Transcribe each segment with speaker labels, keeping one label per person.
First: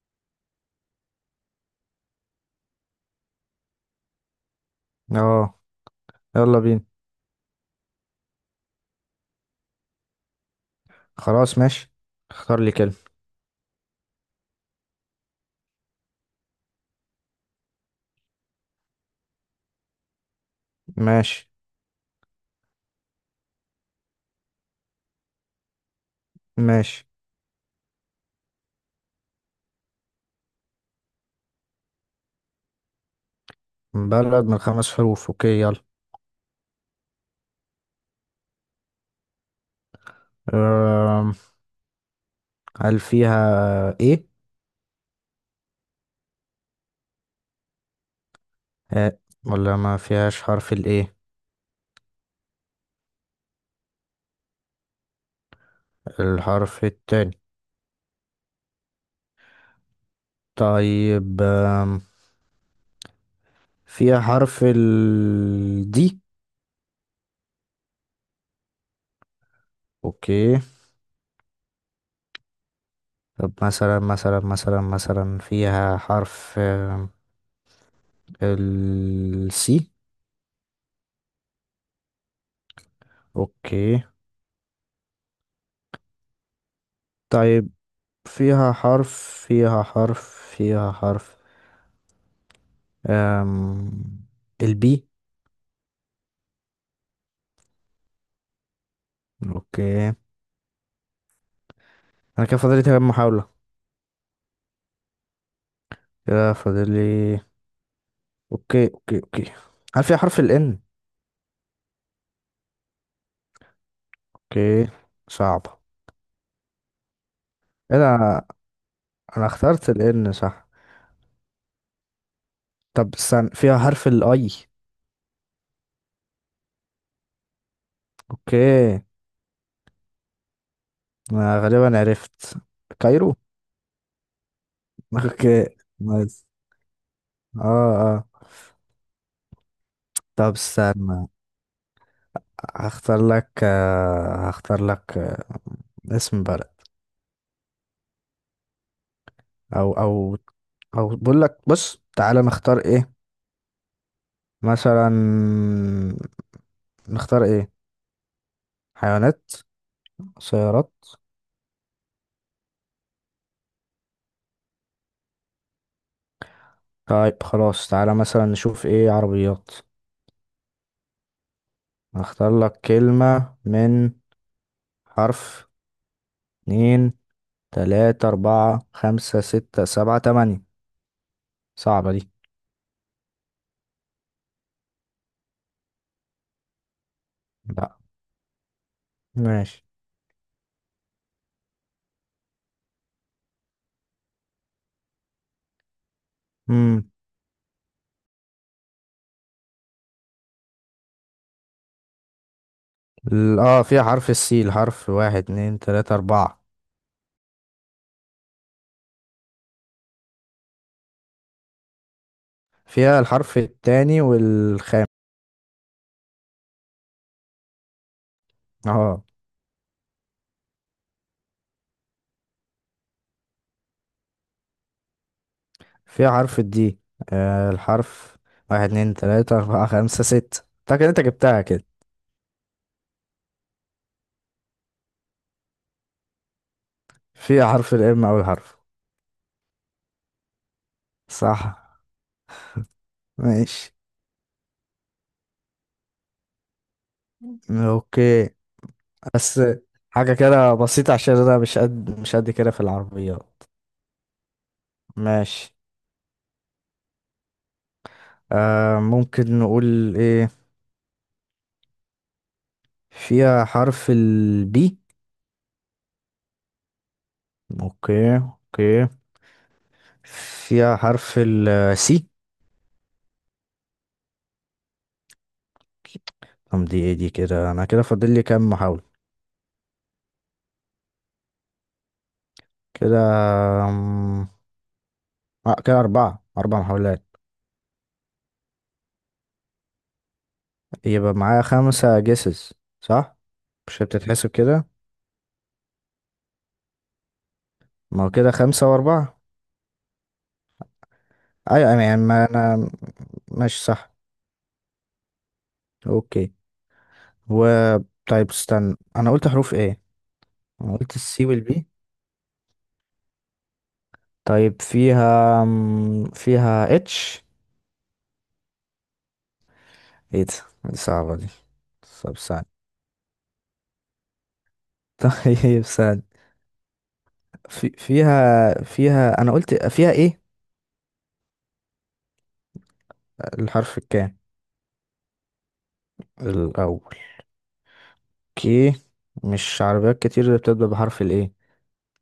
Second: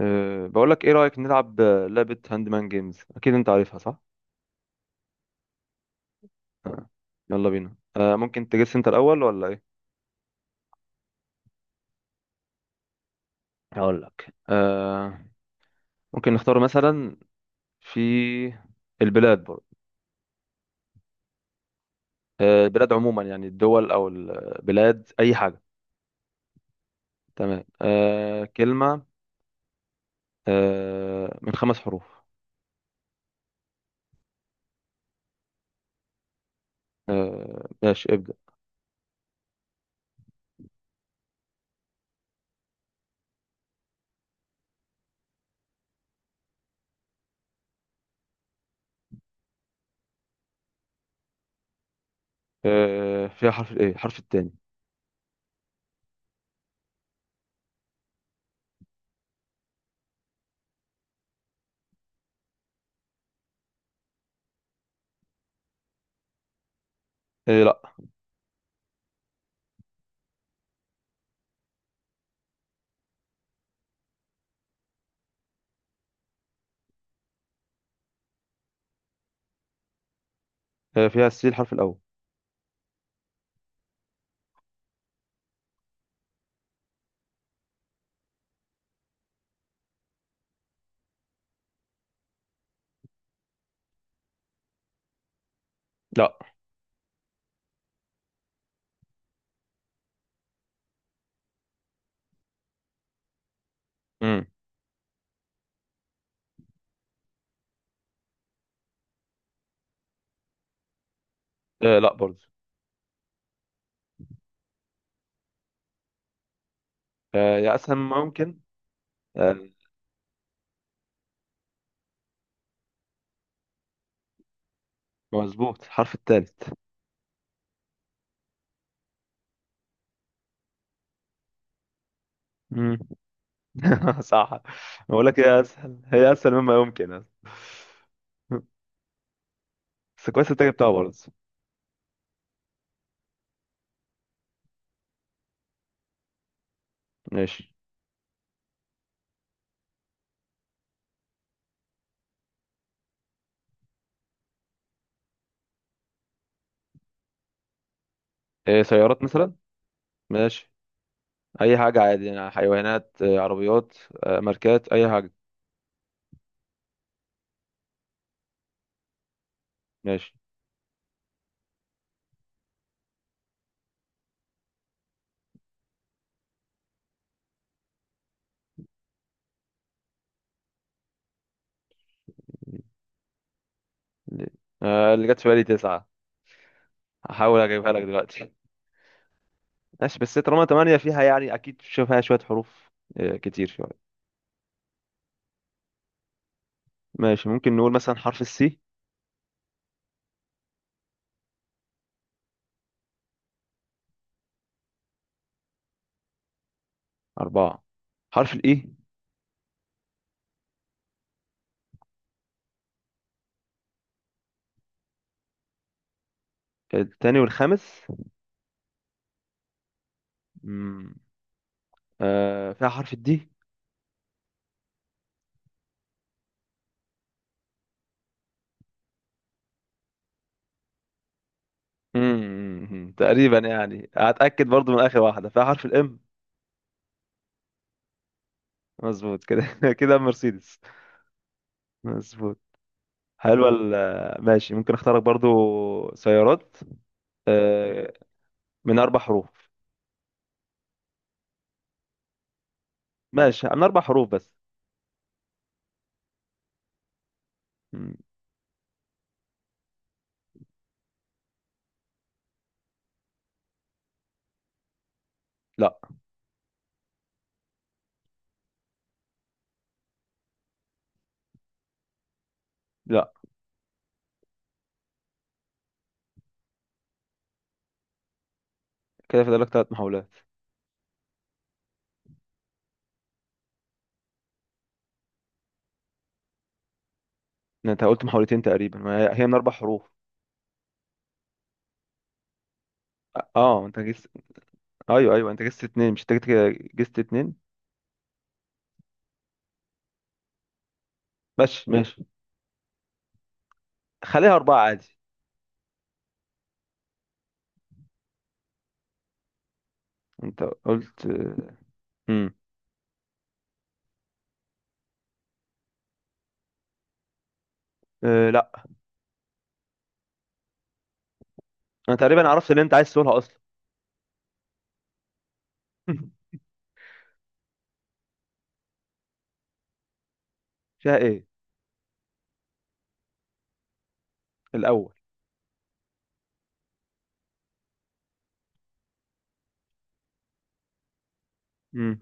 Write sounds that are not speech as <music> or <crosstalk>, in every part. Speaker 1: بقول لك ايه رأيك نلعب لعبة هاند مان جيمز، اكيد انت عارفها صح؟
Speaker 2: اه. يلا بينا.
Speaker 1: أه. يلا بينا. ممكن تجس انت الاول ولا ايه؟
Speaker 2: خلاص، ماشي. اختار لي كلمة.
Speaker 1: هقول لك أه. ممكن نختار مثلا في البلاد برضه.
Speaker 2: ماشي.
Speaker 1: البلاد عموما، يعني الدول او البلاد، اي حاجة.
Speaker 2: ماشي.
Speaker 1: تمام. كلمة من خمس حروف.
Speaker 2: بلد من 5 حروف. اوكي، يلا.
Speaker 1: ماشي، ابدأ.
Speaker 2: أم، هل فيها ايه؟ آه. ولا ما فيهاش حرف الايه؟
Speaker 1: فيها حرف الايه، حرف التاني.
Speaker 2: الحرف التاني. طيب. فيها حرف ال دي؟
Speaker 1: إيه، لا.
Speaker 2: اوكي. طب مثلا فيها حرف السي؟
Speaker 1: فيها السي، الحرف الاول.
Speaker 2: اوكي. طيب، فيها حرف فيها حرف فيها حرف أم... البي؟
Speaker 1: لا.
Speaker 2: اوكي. انا كده فاضل لي تمام محاولة.
Speaker 1: امم.
Speaker 2: كده فاضل لي. اوكي، اوكي، اوكي. هل فيها حرف الان؟
Speaker 1: لا برضه.
Speaker 2: اوكي. صعبة.
Speaker 1: يا اسهل
Speaker 2: ايه ده؟
Speaker 1: ما
Speaker 2: انا،
Speaker 1: ممكن.
Speaker 2: أنا
Speaker 1: أه،
Speaker 2: اخترت الان، صح؟ طب استنى، فيها حرف الاي؟
Speaker 1: مظبوط الحرف الثالث.
Speaker 2: اوكي. انا غالبا عرفت.
Speaker 1: مم.
Speaker 2: كايرو.
Speaker 1: <laughs> صح.
Speaker 2: <laughs>
Speaker 1: بقول لك هي
Speaker 2: اوكي،
Speaker 1: اسهل، هي
Speaker 2: نايس.
Speaker 1: اسهل مما يمكن أصلاً.
Speaker 2: اه، اه.
Speaker 1: بس كويس
Speaker 2: طب
Speaker 1: انت جبتها برضه.
Speaker 2: استنى. هختار لك اسم بلد.
Speaker 1: ماشي.
Speaker 2: او او، بقول لك، بص، تعالى نختار ايه. مثلا، نختار ايه؟
Speaker 1: إيه، سيارات
Speaker 2: حيوانات؟
Speaker 1: مثلا. ماشي.
Speaker 2: سيارات؟
Speaker 1: اي حاجه عادي، يعني حيوانات، عربيات، ماركات، اي حاجه.
Speaker 2: طيب، خلاص، تعالى مثلا نشوف ايه، عربيات.
Speaker 1: ماشي.
Speaker 2: هختار لك كلمة من حرف 2، 3، 4، 5، 6، 7، 8 صعبة دي.
Speaker 1: اللي جت في بالي تسعه. هحاول اجيبها
Speaker 2: لا،
Speaker 1: لك دلوقتي.
Speaker 2: ماشي.
Speaker 1: <laughs> ماشي، بس طالما تمانية فيها يعني اكيد فيها شويه حروف، كتير شويه.
Speaker 2: مم.
Speaker 1: ماشي، ممكن نقول مثلا حرف السي.
Speaker 2: اه، فيها حرف السي، الحرف 1، 2، 3، 4
Speaker 1: اربعه. حرف الاي.
Speaker 2: فيها الحرف التاني والخامس.
Speaker 1: التاني والخامس.
Speaker 2: اه.
Speaker 1: فيها حرف الدي.
Speaker 2: في حرف الدي؟ آه، الحرف 1، 2، 3، 4، 5، 6 فاكر انت جبتها كده.
Speaker 1: تقريبا يعني هتأكد برضو من آخر واحدة، فيها حرف الام.
Speaker 2: في حرف الام، أول حرف.
Speaker 1: مظبوط كده <laughs> كده، مرسيدس.
Speaker 2: صح.
Speaker 1: مظبوط. حلوة،
Speaker 2: ماشي.
Speaker 1: ماشي، ممكن اختارك برضو سيارات، آه
Speaker 2: اوكي،
Speaker 1: من أربع
Speaker 2: بس
Speaker 1: حروف.
Speaker 2: حاجة كده بسيطة عشان انا مش قد كده في العربيات.
Speaker 1: ماشي، من أربع حروف بس.
Speaker 2: ماشي.
Speaker 1: مم.
Speaker 2: ممكن نقول ايه، فيها حرف البي؟
Speaker 1: لا.
Speaker 2: اوكي، اوكي. فيها حرف السي؟
Speaker 1: لا.
Speaker 2: طب دي ايه؟ دي كده، انا كده فاضل لي كام محاولة؟
Speaker 1: كده فاضل لك ثلاث محاولات.
Speaker 2: كده، كده 4، 4 محاولات
Speaker 1: انت قلت محاولتين، تقريبا ما هي هي من أربع حروف.
Speaker 2: يبقى معايا 5 جيسز، صح؟
Speaker 1: اه. انت
Speaker 2: مش
Speaker 1: جست.
Speaker 2: بتتحسب كده؟
Speaker 1: ايوه ايوه، انت جست اتنين، مش انت جست جست اتنين.
Speaker 2: ما هو كده 5 و4.
Speaker 1: ماشي
Speaker 2: أيوة، أيوة، يعني
Speaker 1: ماشي.
Speaker 2: ما أنا ماشي، صح.
Speaker 1: خليها أربعة عادي.
Speaker 2: أوكي. و، طيب استنى، أنا قلت حروف إيه؟
Speaker 1: انت
Speaker 2: أنا قلت
Speaker 1: قلت.
Speaker 2: السي والبي.
Speaker 1: مم.
Speaker 2: طيب فيها فيها اتش؟
Speaker 1: لا.
Speaker 2: إيه ده؟ دي صعبة دي.
Speaker 1: انا
Speaker 2: طب
Speaker 1: تقريبا
Speaker 2: ثانية.
Speaker 1: عرفت اللي انت عايز تقولها اصلا.
Speaker 2: <laughs> طيب ثانية.
Speaker 1: <laughs>
Speaker 2: في فيها فيها أنا قلت فيها إيه؟
Speaker 1: فيها ايه
Speaker 2: الحرف الكام؟
Speaker 1: الاول.
Speaker 2: الأول. أوكي. مش عربيات كتير اللي بتبدأ بحرف الإيه.
Speaker 1: امم.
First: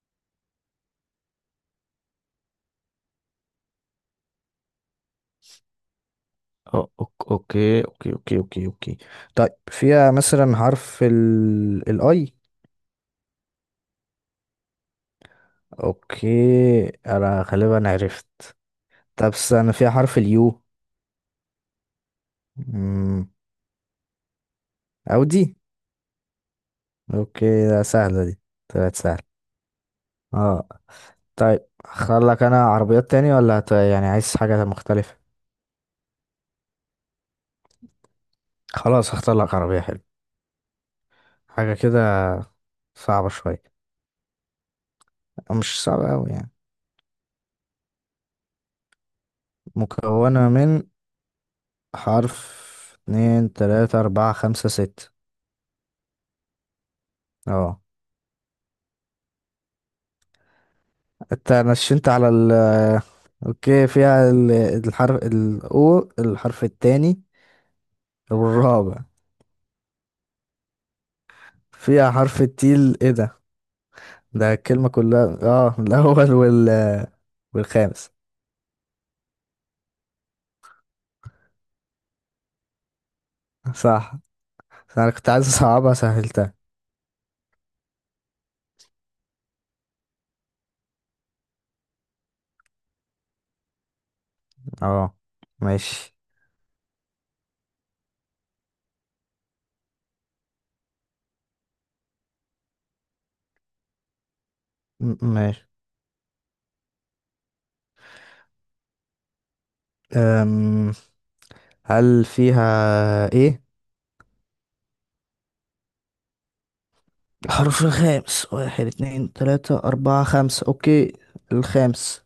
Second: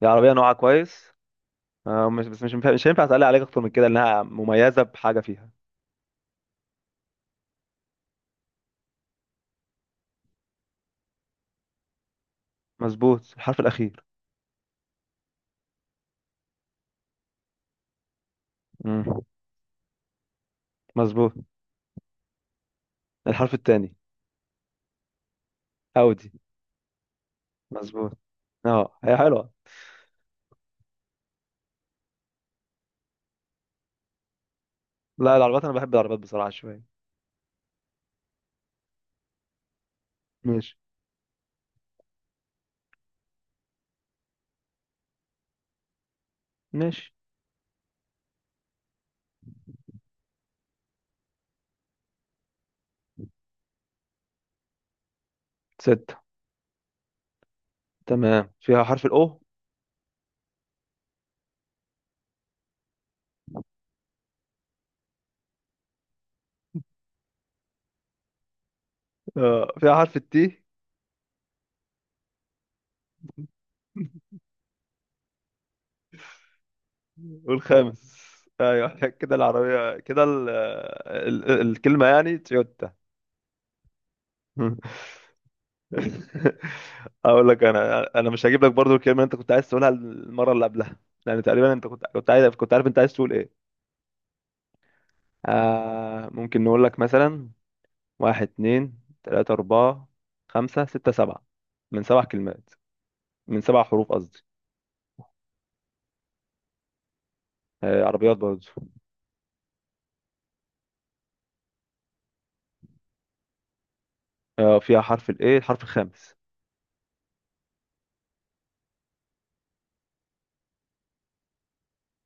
Speaker 1: دي عربيه نوعها كويس. مش بس، مش هينفع اسال عليك اكتر من كده، انها مميزه بحاجه فيها.
Speaker 2: اوكي. طيب فيها مثلا حرف الاي؟
Speaker 1: مظبوط، الحرف الاخير.
Speaker 2: اوكي. انا غالبا عرفت.
Speaker 1: امم.
Speaker 2: طب، انا فيها حرف اليو؟
Speaker 1: مظبوط، الحرف الثاني.
Speaker 2: او دي.
Speaker 1: اودي.
Speaker 2: اوكي، ده
Speaker 1: مظبوط.
Speaker 2: سهلة دي. طلعت
Speaker 1: اه، هي
Speaker 2: سهلة.
Speaker 1: حلوه.
Speaker 2: اه. طيب اختار لك انا عربيات تاني، ولا يعني عايز حاجة مختلفة؟
Speaker 1: لا، العربيات انا بحب العربيات بصراحه شويه.
Speaker 2: خلاص، هختار لك عربية حلوة.
Speaker 1: ماشي.
Speaker 2: حاجة كده، صعبة شوية، مش صعبة اوي يعني.
Speaker 1: ماشي.
Speaker 2: مكونة من حرف 2، 3، 4، 5، 6
Speaker 1: ستة.
Speaker 2: اه.
Speaker 1: تمام، فيها حرف الاو.
Speaker 2: انت نشنت على ال، اوكي فيها الحرف الاو، الحرف التاني والرابع.
Speaker 1: فيها حرف التي.
Speaker 2: فيها حرف التيل، ايه ده؟ ده الكلمة كلها. اه الاول
Speaker 1: <laughs>
Speaker 2: والخامس.
Speaker 1: والخامس. ايوه كده العربيه كده الكلمه يعني تويوتا.
Speaker 2: صح.
Speaker 1: <laughs>
Speaker 2: انا كنت عايز اصعبها سهلتها.
Speaker 1: <laughs> اقول لك انا مش هجيب لك برضو الكلمه اللي انت كنت عايز تقولها المره اللي قبلها. يعني تقريبا انت كنت عايز، كنت عارف انت عايز تقول ايه.
Speaker 2: اه، ماشي.
Speaker 1: ممكن نقول لك مثلا. واحد اتنين تلاته اربعه خمسه سته سبعه. من سبع كلمات. من سبع حروف قصدي.
Speaker 2: ماشي.
Speaker 1: عربيات برضو.
Speaker 2: أم... هل فيها ايه
Speaker 1: فيها حرف الايه، الحرف الخامس.
Speaker 2: الحرف الخامس؟ 1، 2، 3، 4، 5 اوكي. الخامس.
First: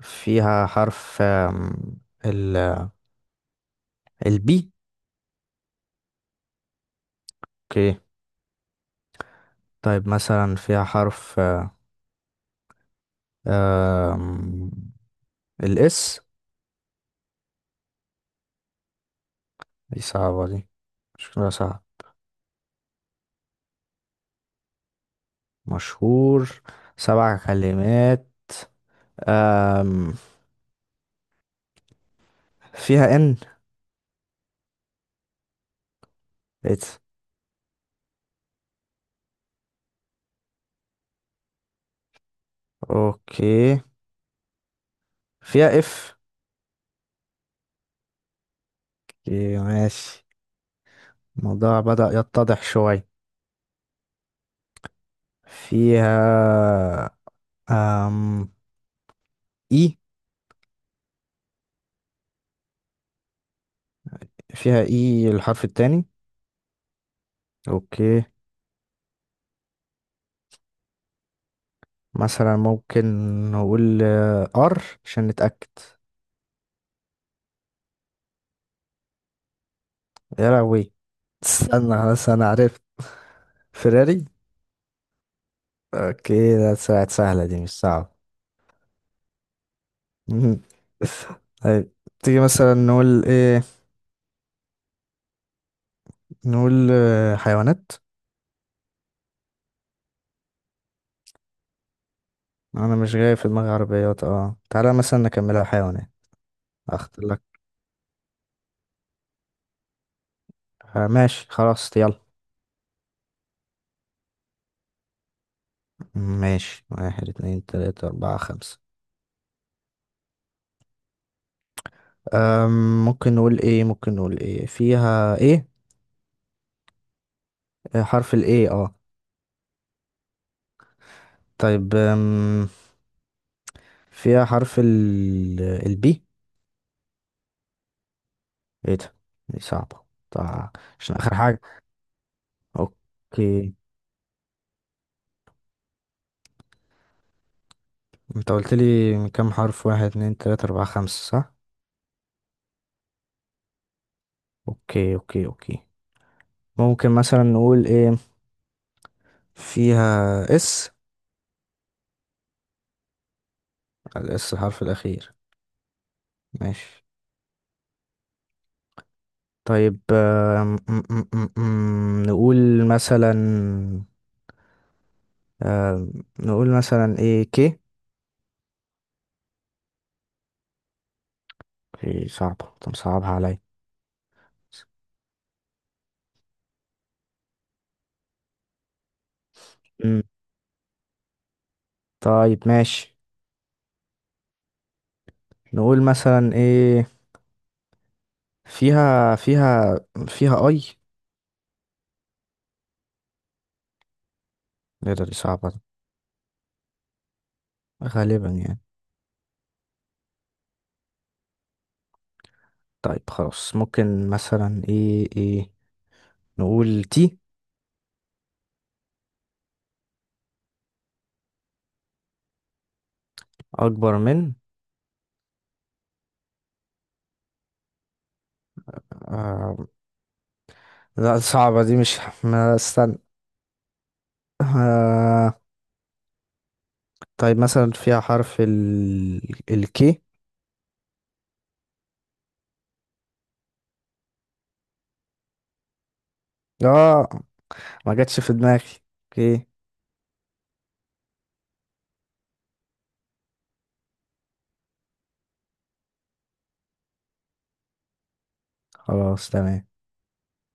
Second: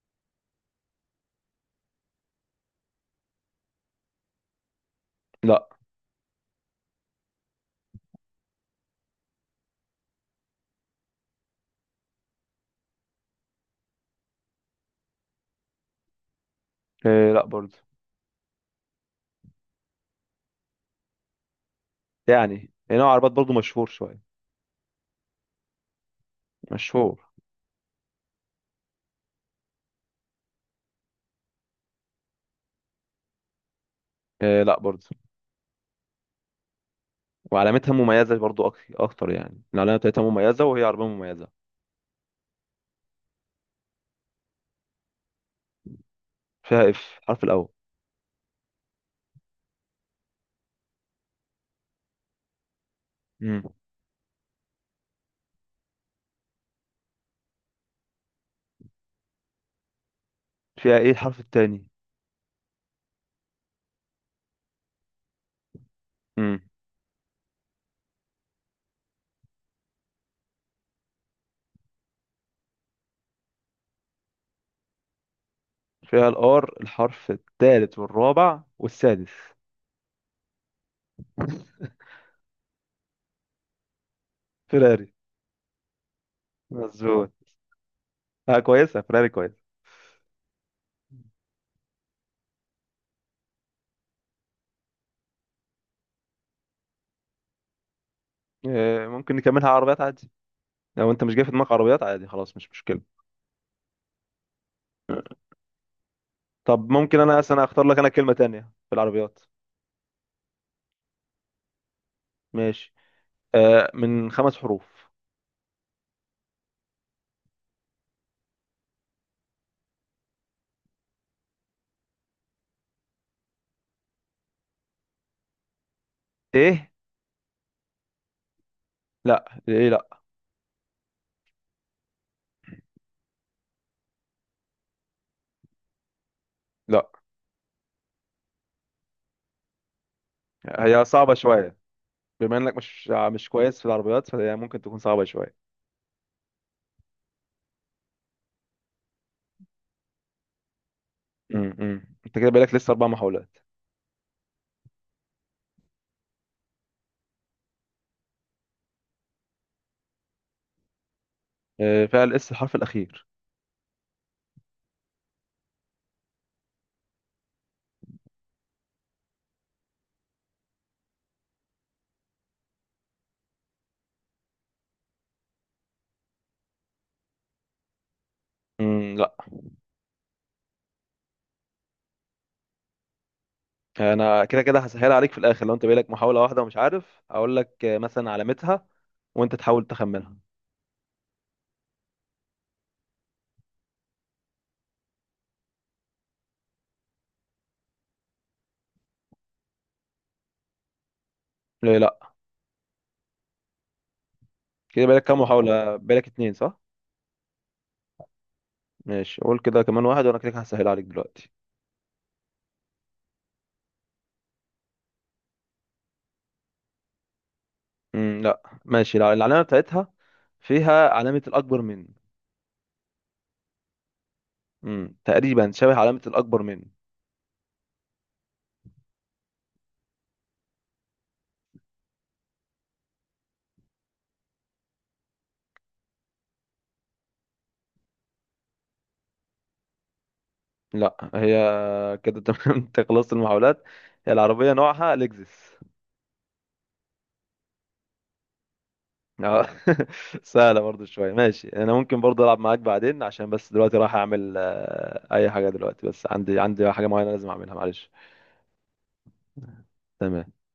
Speaker 2: فيها حرف ال البي؟
Speaker 1: لا.
Speaker 2: اوكي. طيب مثلا فيها حرف آه، آم، الاس؟
Speaker 1: لا برضو.
Speaker 2: دي صعبة دي، شكلها صعب.
Speaker 1: يعني هي نوع عربيات برضو مشهور شويه.
Speaker 2: مشهور.
Speaker 1: مشهور.
Speaker 2: 7 كلمات. آم، فيها ان؟
Speaker 1: لا برضو.
Speaker 2: إت.
Speaker 1: وعلامتها مميزه برضو، اكتر، يعني العلامه بتاعتها مميزه وهي عربيه مميزه.
Speaker 2: اوكي، فيها اف؟
Speaker 1: فيها اف، الحرف الاول.
Speaker 2: ماشي، الموضوع بدأ يتضح شوية.
Speaker 1: مم.
Speaker 2: فيها أم... اي؟
Speaker 1: فيها ايه، الحرف التاني.
Speaker 2: فيها اي الحرف التاني.
Speaker 1: مم.
Speaker 2: اوكي. مثلا ممكن نقول ار عشان نتأكد.
Speaker 1: فيها الار، الحرف التالت والرابع والسادس.
Speaker 2: يا لهوي، استنى، خلاص انا عرفت. فيراري.
Speaker 1: فيراري.
Speaker 2: اوكي، ده ساعة
Speaker 1: مظبوط.
Speaker 2: سهلة دي، مش صعبة.
Speaker 1: اه، كويسه، فيراري كويس.
Speaker 2: مهم. طيب، تيجي مثلا نقول ايه؟ نقول حيوانات.
Speaker 1: ممكن نكملها عربيات عادي. لو انت مش جاي في دماغك عربيات عادي، خلاص مش
Speaker 2: انا
Speaker 1: مشكله.
Speaker 2: مش جاي في دماغي عربيات، اه، تعالى مثلا نكملها حيوانات.
Speaker 1: طب ممكن
Speaker 2: اختار
Speaker 1: انا
Speaker 2: لك
Speaker 1: اصلا اختار لك انا كلمه تانية في العربيات.
Speaker 2: ماشي، خلاص، يلا.
Speaker 1: ماشي. من خمس حروف.
Speaker 2: ماشي، 1، 2، 3، 4، 5 ممكن نقول ايه، فيها ايه،
Speaker 1: ايه،
Speaker 2: حرف الايه؟ اه.
Speaker 1: لا، ايه، لا.
Speaker 2: طيب، فيها حرف البي؟
Speaker 1: لا.
Speaker 2: ايه ده؟ دي صعبة طبعا،
Speaker 1: هي
Speaker 2: عشان
Speaker 1: صعبه
Speaker 2: اخر حاجة.
Speaker 1: شويه. بما انك مش
Speaker 2: اوكي.
Speaker 1: كويس في العربيات، فهي ممكن تكون صعبه شويه.
Speaker 2: انت قلت لي من كام حرف؟ 1، 2، 3، 4، 5 صح.
Speaker 1: انت كده بقالك لسه اربع محاولات.
Speaker 2: اوكي، اوكي، اوكي. ممكن مثلا نقول ايه، فيها اس؟
Speaker 1: فيها الاس، الحرف الاخير.
Speaker 2: الاس الحرف الاخير. ماشي. طيب آم، م- م- م- م- نقول مثلا آم، نقول مثلا ايه، كي؟
Speaker 1: لا.
Speaker 2: اوكي، صعبة. طب صعبها عليا.
Speaker 1: انا كده كده هسهل عليك في الاخر، لو انت بقالك محاوله واحده ومش عارف هقول لك مثلا علامتها. وانت تحاول
Speaker 2: مم.
Speaker 1: تخمنها.
Speaker 2: طيب ماشي، نقول مثلا ايه، فيها فيها فيها اي؟
Speaker 1: ليه لا؟ كده بقالك
Speaker 2: الرياضة دي
Speaker 1: كام
Speaker 2: صعبة دي،
Speaker 1: محاوله؟ بقالك اتنين صح؟
Speaker 2: غالبا يعني.
Speaker 1: ماشي، قول كده كمان واحد وانا كده كده هسهل عليك دلوقتي.
Speaker 2: طيب خلاص، ممكن مثلا ايه نقول تي؟
Speaker 1: لا ماشي، لا، العلامه بتاعتها فيها علامه الاكبر من.
Speaker 2: أكبر من.
Speaker 1: تقريبا شبه علامه الاكبر من.
Speaker 2: آه، لا، صعبة دي، مش، ما استنى. آه. طيب مثلا فيها حرف الكي؟
Speaker 1: لا، هي. كده تمام. <laughs> انت خلصت المحاولات. هي العربيه نوعها لexus.
Speaker 2: اه، ما جاتش في دماغي. اوكي،
Speaker 1: اه. <laughs> سهلة برضو شوية. ماشي، انا ممكن برضو العب معاك بعدين، عشان بس دلوقتي رايح اعمل اي حاجة دلوقتي، بس عندي حاجة معينة لازم اعملها، معلش.
Speaker 2: خلاص، تمام.
Speaker 1: تمام.